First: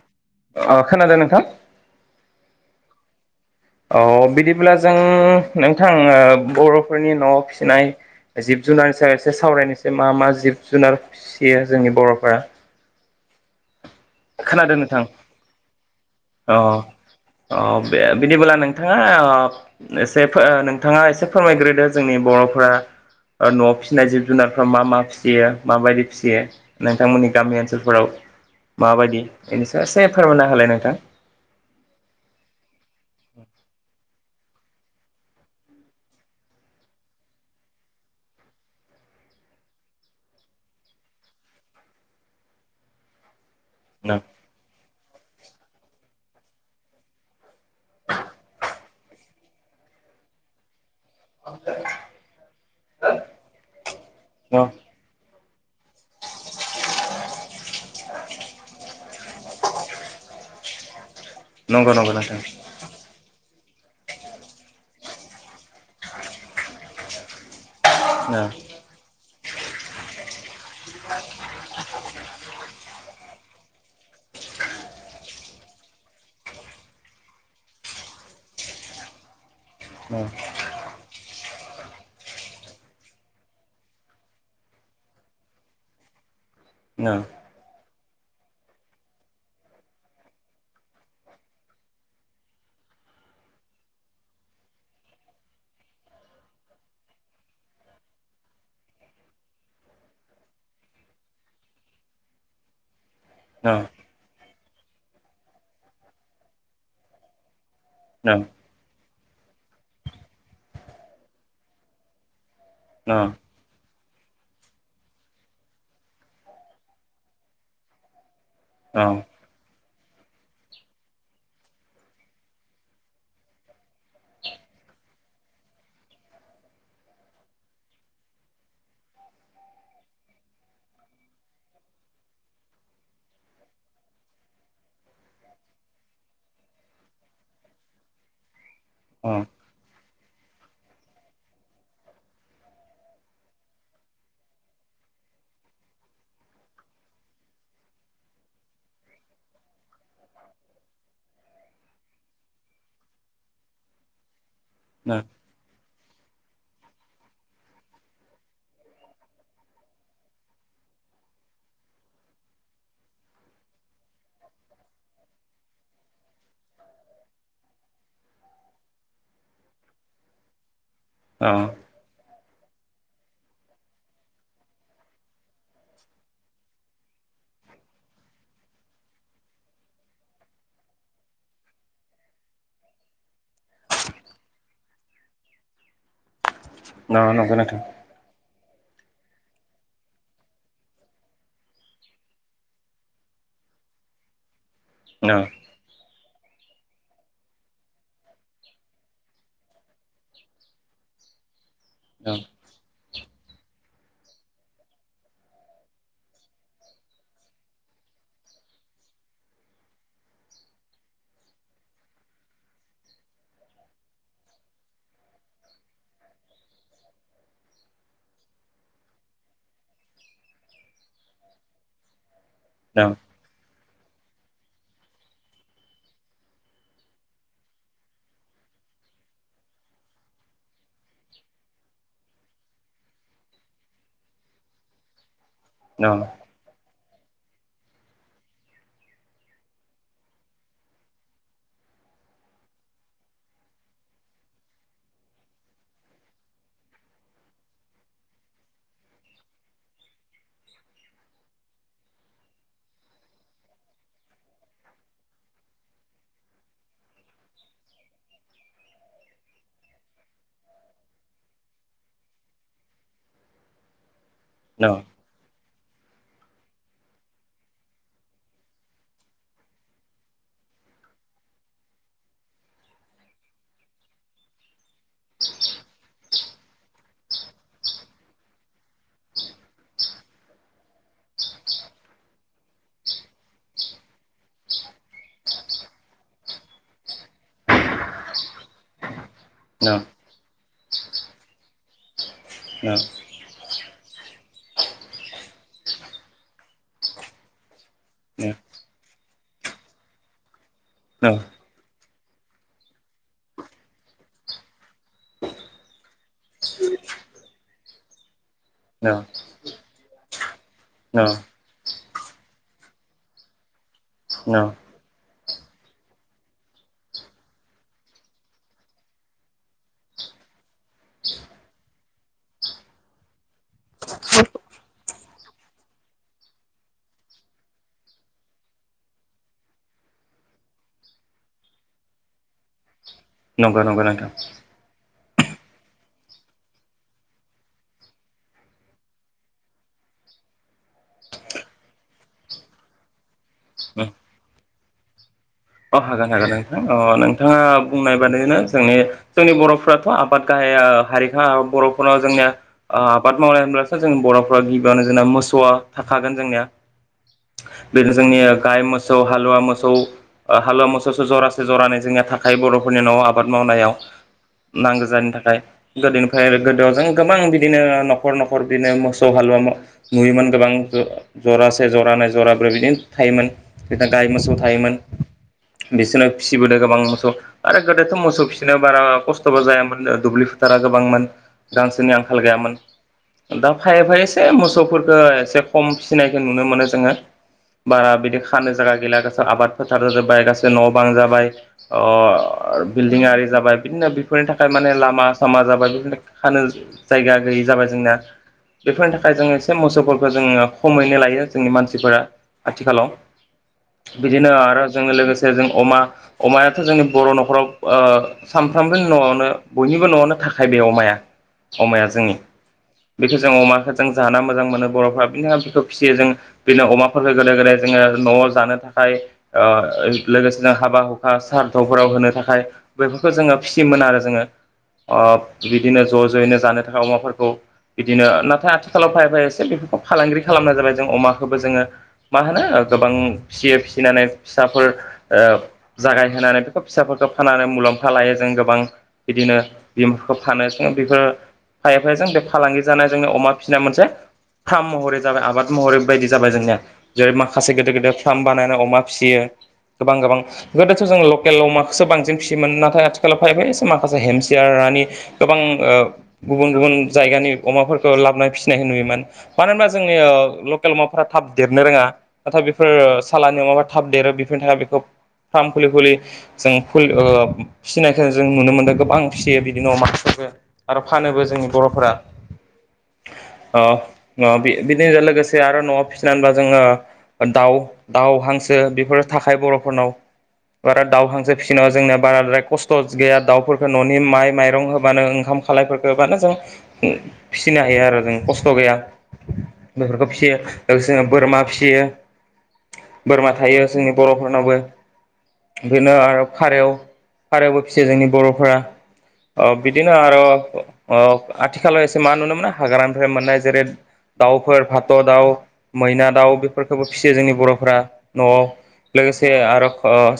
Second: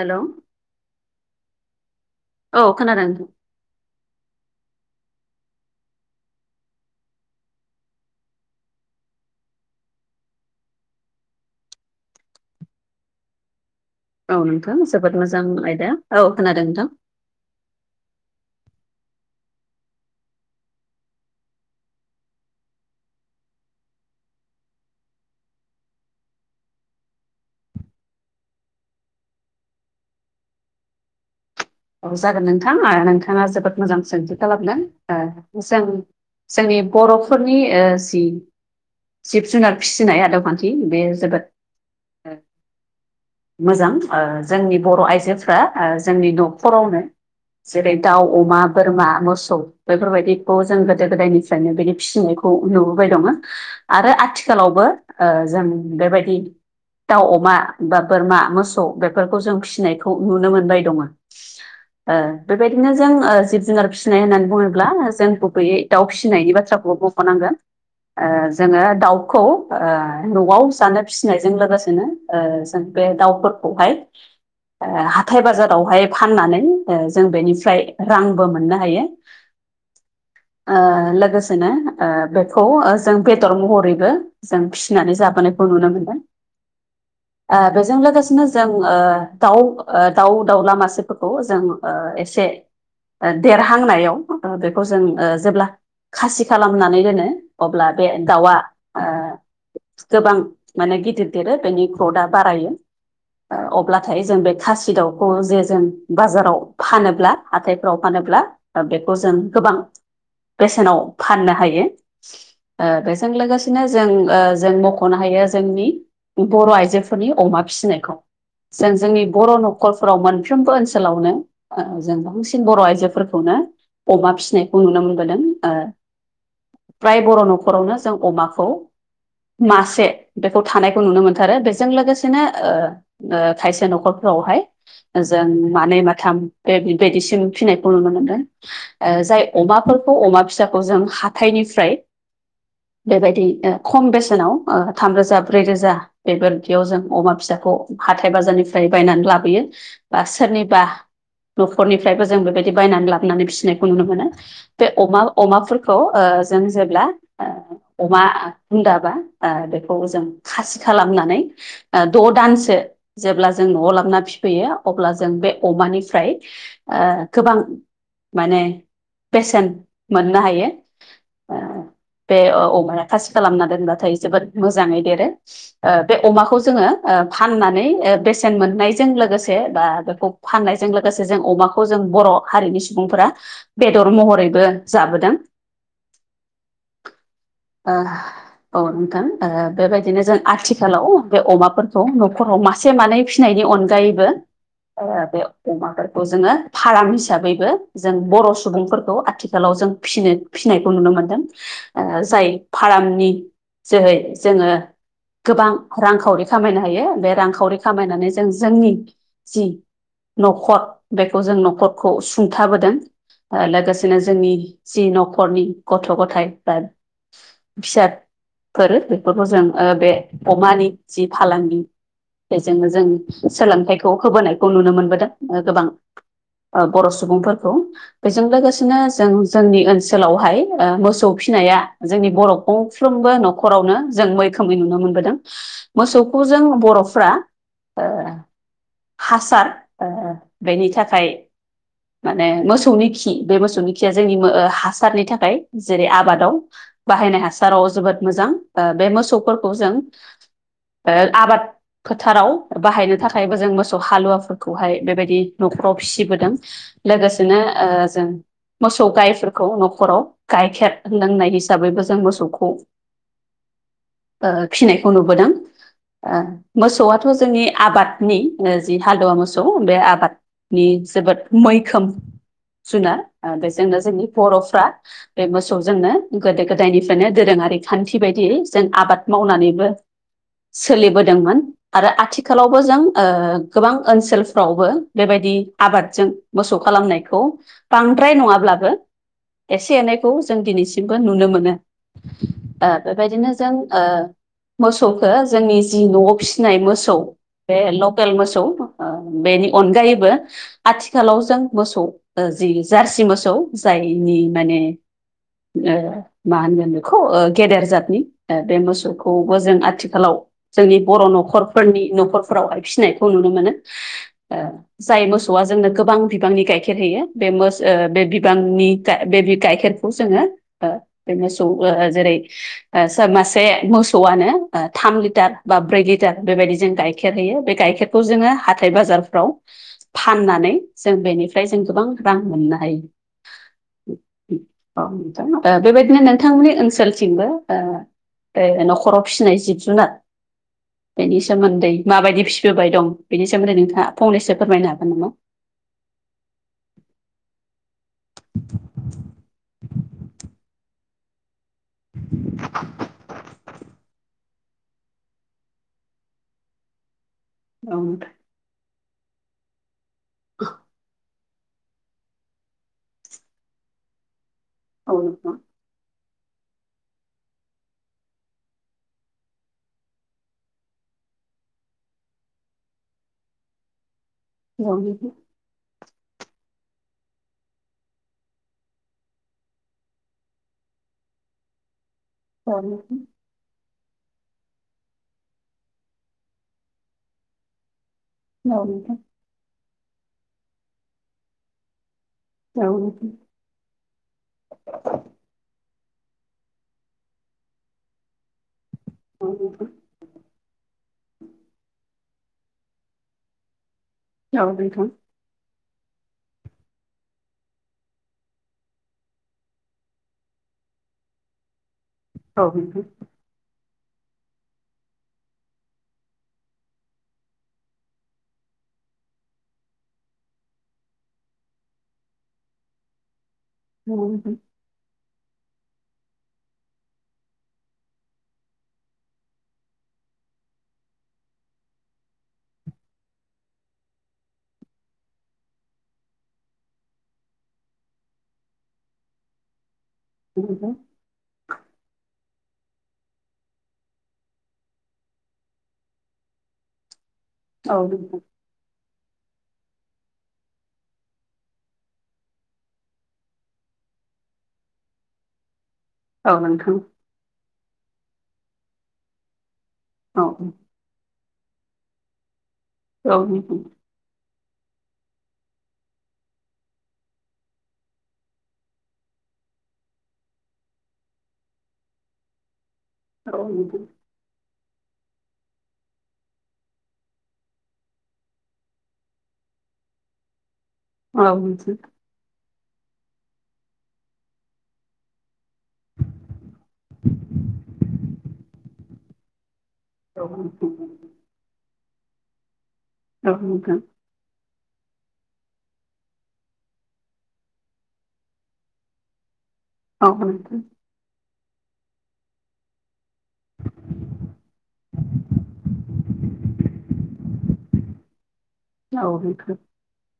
Hello ओ खोनादों नोंथां? औ खोनादों नोंथां अ बिदिब्ला जों नोंथां ओ बर'फोरनि न' फिसिनाय जिब जुनारनि सायाव एसे सावरायनोसै मा मा जिब जुनार फिसियो जोंनि बर'फोरा [inaudible] औ खोनादों नोंथां जोबोद मोजां आयदा औ अ खोनादों नोंथां अ बिदिबोला नों नोंथाङा अ एसे फो नोंथाङा एसे फोरमायग्रोदो जोंनि बर'फोरा ओ न'आव फिसिनाय जिब जुनारफ्रा मा मा फिसियो माबायदि फिसियो नोंथांमोननि गामि ओनसोलफोराव माबायदि बेनि सायाव एसे फोरमायना होलाय नोंथां? औ जागोन नोंथां ओ नोंथाङा जोबोद मोजां सोंथि खालामदों ओ जों जोंनि बर'फोरनि ओ जि जिब जुनार फिसिनाय आदबखान्थि बे जोबोद मोजां न ओ जोंनि बर' आइजोफ्रा ओ जोंनि न'खरावनो जेरै दाउ, अमा, बोरमा, मोसौ बेफोरबायदिखौ जों गो गोदो गोदायनिफ्रायनो बिदि फिसिनायखौ नुबोबाय दङो आरो न आथिखालावबो ओ जों बेबायदि दाउ अमा बा बोरमा मोसौ बेफोरखौ जों फिसिनायखौ नुनो मोनबाय दङो। नंगौ नंगौ ओ नोंथां बेबायदिनो जों जि जुनार फिसिनाय होननानै बुङोब्ला जों गुबैयै दाउ फिसिनायनि बाथ्राखौबो मुंख'नांगोन। ओ न जोङो दाउ खौ ओ न'आव जानो फिसिनायजों लोगोसेनो ओ जों बे दाउफोरखौहाय ओ हाथाय बाजारावहाय फाननानै ओ जों बेनिफ्राय रांबो मोननो हायो। ओ लोगोसेनो ओ बेखौ ओ जों बेदर महरैबो जों फिसिनानै जाबोनायखौ नुनो मोनदों। न ओ बेजों लोगोसेनो जों ओ दाउ दाउ दाउला मासे फोरखौ जों ओ एसे देरहांनायाव बेखौ जों ओ जेब्ला खासि खालामनानै दोनो अब्ला बे दाउआ ओ गोबां माने गिदिर दिरो बेनि ग्रदआ बारायो। ओ न अब्लाथाय जों बे खासि दाउखौ जे जों बाजाराव फानोब्ला हाथाय फ्राव औ फानोब्ला ओ बेखौ जों गोबां बेसेनाव फाननो हायो। ओ औ बेेजों लोगोसेनो जों जों मख'नो हायो जोंनि बर' आइजोफोरनि अमा फिसिनायखौ। जों जोंनि औ बर' न'खरफोराव मोनफ्रोमबो ओनसो ओनसोलावनो जों बांसिन बर' आइजोफोरखौनो अमा फिसिनायखौ नुनो मोनबोदों ओ। फ्राय बर' न'खरावनो जों अमाखौ मासे बेखौ थानायखौ नुनो मोनथारो बेजों लोगोसेनो ओ ओ खायसे न'खरफोर फोरावहाय ओ जों मानै माथाम बेबायदिसिम फिनायखौ नुनो मोनदों जाय औ अमाफोर अ अमा फिसाखौ जों हाथाइनिफ्राय बेबायदि ओ खम बेसेनाव ओ थामरोजा ब्रै रोजा बेफोरदियाव जों अमा फिसा खौ हाथाय बाजारनिफ्राय बायनानै लाबोयो बा सोरनि बा न'खरनिफ्रायबो जों बेबायदि बायनानै लाबोनानै फिसिनायखौ नुनो मोनो। बे अमा अमाफोरखौ ओ जों जेब्ला ओ अमा हुन्दाबा ओ बेखौ जों खासि खालामनानै द' दान सो जेब्ला जों न'आव लाबोना फिफैयो अब्ला जों बे अमानिफ्राय ओ गोबां माने बेसेन मोननो हायो। औ ओ बे अमाया खासि खालामना दोनबाथाय जोबोद मोजांङै देरो ओ बे अमाखौ जोंङो ओ फाननानै ओ बेसेन मोननायजों लोगोसे बा बेखौ फाननायजों लोगोसे जों अमाखौ जों बर' हारिनि सुबुंफोरा बेदर महरैबो जाबोदों। न नंगौ नोंथां। ओ औ नोंथां ओ बेबायदिनो जों आथिखालाव बे अमाफोरखौ न'खराव मासे मानै फिनायनि अनगायैबो ओ औ बे अमाफोर खौ जोंङो फारामड हिसाबैबो जों बर' सुबुंफोरखौ आथिखालाव जों फिनो फिसिनायखौ नुनो मोन मोनदों जाय औ फारामनि जोहै जोंङो गोबां रांखावरि खामायनो हायो बे रांखावरि खामायनानै जों जोंनि न'खर बेखौ जों न'खरखौ सुंथाबोदों। ओ लोगोसेनो जोंनि जि न'खरनि गथ' गथाय बा फिसाद फोर बेफोरखौ जों ओ बे अमानि जि फालांगि बेजोंनो औ जों सोलोंथाइखौ होबोनायखौ नुनो मोनबोदों गोबां। ओ बर' सुबुंफोरखौ बेजों लोगोसेनो जों जोंनि ओनसोलावहाय ओ मोसौ फि नाया जोंनि बर' गंफ्रोमबो न'खरावनो जों मैखोमै नुनो मोनबोदों। औ मोसौखौ जों बर'फ्रा ओ हासार ओ बेनि थाखाय माने मोसौनि खि बे मोसौनि खिया जोंनि ओ हासारनि थाखाय जेरै आबादाव बाहायनाय हासाराव जोबोद मोजां ओ बे मोसौफोरखौ जों ओ आबाद फोथाराव बाहायनो थाखायबो जों मोसौ हालुवा फोरखौहाय बेबायदि न'खराव फिसिबोदों लोगोसेनो ओ जों मोसौ गायफोरखौ न'खराव गाइखेर लोंनाय हिसाबैबो जों मोसौखौ ओ फिनायखौ नुबोदों ओ मोसौआथ' जोंनि आबादनि ओ जि हालुवा मोसौ बे आबादनि जोबोद नि मैखोम जुनार ओ बे जोंनो जोंनि बर'फ्रा बे मोसौजोंनो गोदो गोदाय निफ्रायनो दोरों आरि खान्थि बायदियै जों आबाद मावनानैबो सोलिबोदोंमोन आरो आथिखालावबो जों ओ गोबां ओनसोलफ्रावबो बेबायदि आबादजों मोसौ खालामनायखौ बां द्राय ननंङाब्लाबो एसे एनैखौ जों दिनैसिमबो नुनो मोनो। ओ बेबायदिनो जों ओ मोसौखो जोंनि जि न'आव फिसिनाय मोसौ बे ल खेल मोसौ ओ बेनि अनगायैबो आथिखालाव जों मोसौ जि जार सि मोसौ जायनि माने ओ मा होनगोन बेखौ गेदेर जाथनि बे मोसौखौबो जों आथिखालाव जोंनि बर' न'खरफोरनि न'खरफोराव आरो फिसिनायखौ नुनो मोनो, ओ जाय मोसौआ जोंनो गोबां बिबांनि गाइखेर होयो, बे मो बे बिबांनि गाय बे गाइखेरखौ जोंङो ओ बे मोसौ ओ जेरै ओ सा मासे मोसौआनो थाम लिटार बा ब्रै लिटार बेबायदि जों गाइखेर होयो बे गाइखेरखौ जोंङो हाथाय बाजारफ्राव फाननानै जों बेनिफ्राय जों गोबां रां मोन्ना हाय नंगौ नंगौ नोंथां। जों ओ बे बायदिनो नोंथांमोननि ओनसोलथिंबो ए न'खराव फिसिनाय जिब जुनार बेनि सोमोन्दै माबायदि फि बोबाय दं बेनि सोमोन्दै नोंथांङा फंनैसो फोरमायनो हागोन नामा? अ हागोन हागोन नोंथां अ नोंथांङा बुंनाय बादिनो जोंनि जोंनि बर'फ्राथ' आबाद गाहाय हारिखा बर'फोरनाव जोंनिया आबाद मावनाय होनब्लासो जों बर' गिबियावनो जोंना मोसौआ थाखागोन जोंनिया औ बे नोंथां जोंनि गाय मोस सौ हालुवा मोसौ हालुवा मोसौ सौ जरा जरानै जोंनिया थाखायो बर'फोरनि न'आव आबाद मावनायाव नांगौ औ जानायनि थाखाय गोदोनि ओमफ्राय गोदोआव जों गोबां बिदिनो न'खर न'खर बिदिनो मोसौ हालुवा नुयोमोन गोबां जरासे जरानैै जराब्रो बिदिनो थायोमोन बिदिनो गाय मोसौ थायोमोन नोंथां बिसोरनो फिसिबोदों गोबां मोसौ आरो गोदोथ' मोसौ फिसिनो बारा खस्थ'बो जायामोन नो दुब्लि फोरा गोबांमोन गांसोनि आंखाल गैयामोन औ नोंथां दा फा एफा एसे मोसौफोरखौ एसे खम फिसिनायखौ नुनो मोनो जोङो बा बि बे खानो जायगा गैला गासै आबाद फोथार जाजोब्बाय गासै न' बां जाबाय ओ ओ औ नोंथां औ बिल्डिं नोंथां आरि जाबाय बिदिनो बेफोरनि थाखाय माने लामा सामा जाबाय बिदिनो खानो जायगा गैयि जाबाय जोंना बेफोरनि थाखाय औ जोङो एसे नोंथां मोसौफोरखौ जोङो खमैनो लायो जोंनि मानसिफोरा आथिखालाव बिदिनो औ आरो जों नोंथां लोगोसे जों अमा अमायाथ' जोंनि बर' न'खराव ओ सानफ्रोमबोनि न'आवनो बयनिबो न'आवनो थाखायो बे अमाया अमाया जोंनि औ नोंथां औ नोंथां औ नोंथां औ नोंथां औ नोंथां औ नोंथां औ नोंथां औ नोंथां औ नोंथां औ नोंथां औ नोंथां औ नोंथां औ नोंथां औ बेखौ जों अमाखो जों जानो मोजां मोनो बर'फ्रा बिनि थाखायनो बिखौ फिसियो जों बिदिनो अमाफोरफोरखौ गोदो गोदाय जोङो न'आव जानो थाखाय खाय ओ लोगोसेनो हाबा हुखा सारथावफोराव होनो थाखाय बेफोरखौ जोङो फिसियोमोन आरो जोङो ओब बिदिनो ज' ज'यैनो जानो थाखाय अमाफोरखौ बिदिनो नाथाय आथिखालाव फायै फायै एसे बेफोरखौ फालांगिरि खालामनाय जाबाय जों अमाखौबो जोङो मा होनो गोबां फिसियो फिसिनानै फिसाफोर ओ जागायहोनानै बेखौ फिसाफोरखौ फानानानै मुलाम्फा लायो जों गोबां बिदि नो बिदिनो फानो सं बेफोर खायफाजों बि फालांगि जानाय जोंनि अमा फिसिनाय मोनसे थाम महरै जाबाय आबाद महरै बायदि जाबाय जोंनिया जेरै माखासे गिदिर गिदिर फार्म बानायनानै अमा फिसियो गोबां गोबां बेबोथ' जों लकेल अमाखोसो बांसिन फियोमोन नाथाय आथिखालाव फायै फायै एसे माखासे हेमसियार नि गोबां ओ गुबुन गुबुन जायगानि अमाफोरखौ लाबोनानै फिसिनायखौ नुयोमोन मानो होनबा जोंनि लकेल अमाफोरा थाब देरनो रोङा नाथाय बेफोर सालानि अमा देरो बेफोरनि थाखाय बेखौ फार्म खुलि खुलि जों फिसिनायखौ जों नुनो मोन्दों गोबां फिसियो बिदि नो अमा आरो फानोबो जोंनि बर'फोरा ओ नो बि बिदि लोगोसे आरो न'आव फिसिनानैबा जोङो दाउ दाउ हांसो बेफोर थाखाय बर'फोरनाव बारा दाव हांसो फिसिनायाव जोंनिया बाराद्राय खस्थ' थ' गैया दाउफोरखौ न'नि माइ माइरं होबानो ओंखाम खालायफोरखौ होबानो जों फिसिनो हायो आरो जों खस्थ' गैया बेफोरखौ फिसियो लोगोसे जों बोरमा फिसियो बोरमा थायो जोंनि बर'फोरनावबो बिदिनो आरो फारेव फारेवबो फिसियो जोंनि बर'फोरा अ बिदिनो आरो अ आथिखालाव एसे मा नुनो मोनो हाग्रानिफ्राय मोननाय जेरै दाउफोर फाथ' दाउ मैना दाउ बेफोरखौबो फिसियो जोंनि बर'फोरा न'आव लोगोसे आरो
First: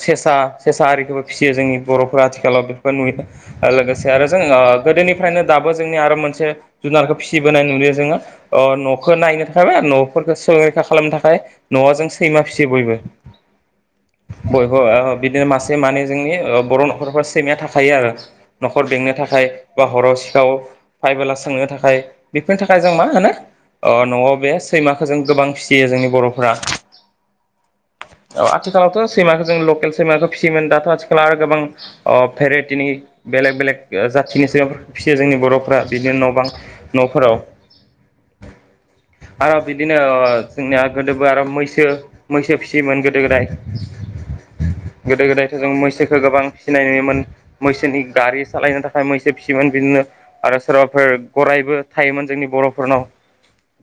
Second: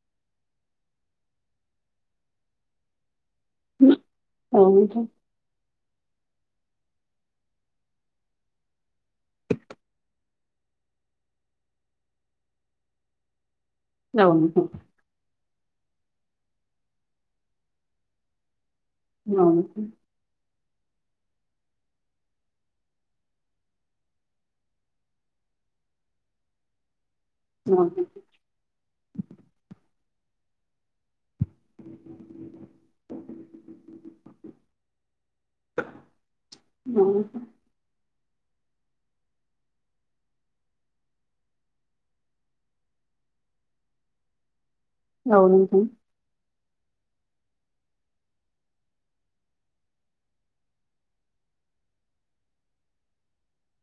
सेस सा सेसा आरिखौबो फिसियो जोंनि बर'फोरा आथिखालाव बेफोरफोरखौ नुयो लोगोसे आरो जों ओ गोदोनिफ्रायनो दाबो जोंनि आरो मोनसे जुनारखौ फिसिबोनाय नुयो जोङो ओ न'खौ नायनो थाबाय न'फोरखौ सो रैखा खालामनो थाखाय न'आव जों सैमा फिसि सि बयबो नोंथां बयबो ओ बिदिनो मास से माने जोंनि बर' न'खरफ्रा सैमाया थाखायो आरो न'खर बेंनो थाखाय औ नोंथां बा हराव सिखाव फाइबोला सोंनो थाखाय बेफोरनि थाखाय जों मा होनो ओ न'आव बे सैमाखौ जों गोबां फिसियो जोंनि बर'फ्रा औ औ आथिखालावथ' सैमाखौ जों लकेल सैमाखो‌ फिसियोमोन दाथ' आथिखालाव आरो गोबां भेराइटिनि बेलेग बेलेग जाथिनि फिसियो जोंनि बर'फ्रा बिदिनो न' बां गोबां न'फोराव नोंथां आर' बिदिनो ओ जोंनिया गोदोबो आर' मैसो मैसो फिसियोमोन गोदो गोदाय। गोदो औ गोदायथ' जों नोंथां मैसोखौ गोबां फिनाय नुयोमोन मैसोनि गारि सालायनो थाखाय मैसो फिसियोमोन बिदिनो आरो सोरबाफोर गराय बो थायोमोन जोंनि बर'फोरनाव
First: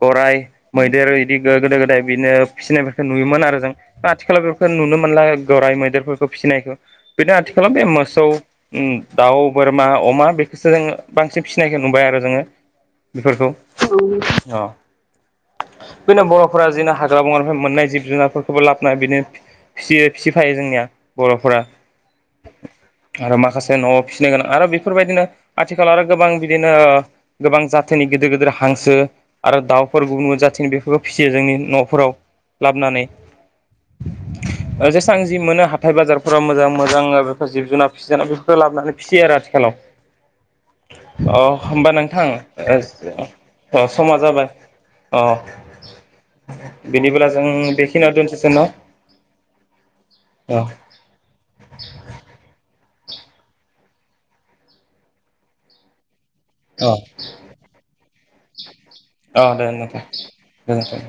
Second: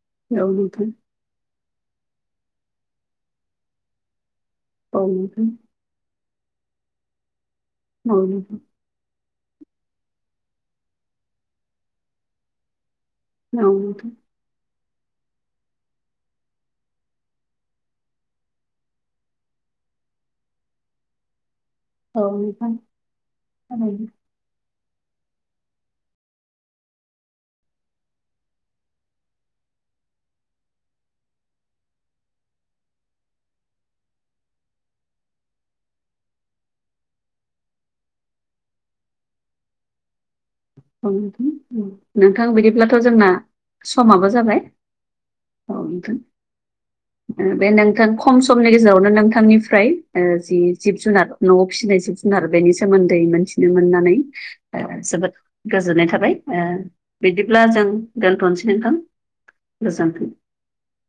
गराइ, औ नोंथां मैदेर बिदि गोदो गोदाय बिदिनो फिसिनायफोरखौ नुयोमोन आरो जों दा आथिखालाव नुनो औ मोनला नोंथां गराइ मैदेरफोरखौ फिसिनायखौ बिदिनो आथिखालाव बे मोसौ औ उम दाउ, बोरमा, अमा बेखौसो जोङो बांसिन फिसिनायखौ नुबाय आरो जोङो। बेफोरखौ नोंथां [inaudible] अ बिनो बर'फोरा जोंनो हाग्रा बंग्रानिफ्राय मोननाय जि ब जुनारफोरखौबो लाबोन बिदिनो फिसियो फिसिफायो जोंनिया बर'फोरा। औ नोंथां आरो माखासे न'आव थारैनो फिसिनो गोनां आरो बे फोरबायदिनो आथिखालाव आरो गोबां बिदिनो गोबां जाथोनि गिदिर गिदिर हांसो आरो दाउ गुबुन गुबुन जाथिनि बेफोरखौ फिसियो जोंनि न'फोराव लाबोनानै। ओ जेसेबां जि मोनो हाथाय बाजारफोरााव मोजां मोजां बेफोर जिब जुनार [inaudible] जुनार बेफोरखौ लाबोनानै फिसियो आरो आथिखालाव। औ अ नोंथां औ। होमबा नोंथां बिदिब्लाथ' ओ जोंना अ समा जाबाय। अ औ नोंथां [inaudible] बिदिबोला बे नोंथां खम समनि गेजेरावनो नोंथांनिफ्राय अ जिब जुनार न'आव फिसिनाय जिब जुनार नि सोमोन्दै मोनथिनो मोननानै जोबोद गोजोननाय थाबाय। ओ अ बिदिब्ला जों दोन्थ'नोसै नोंथां। अ दे नोथां, गोजोनथों गोजोनथों।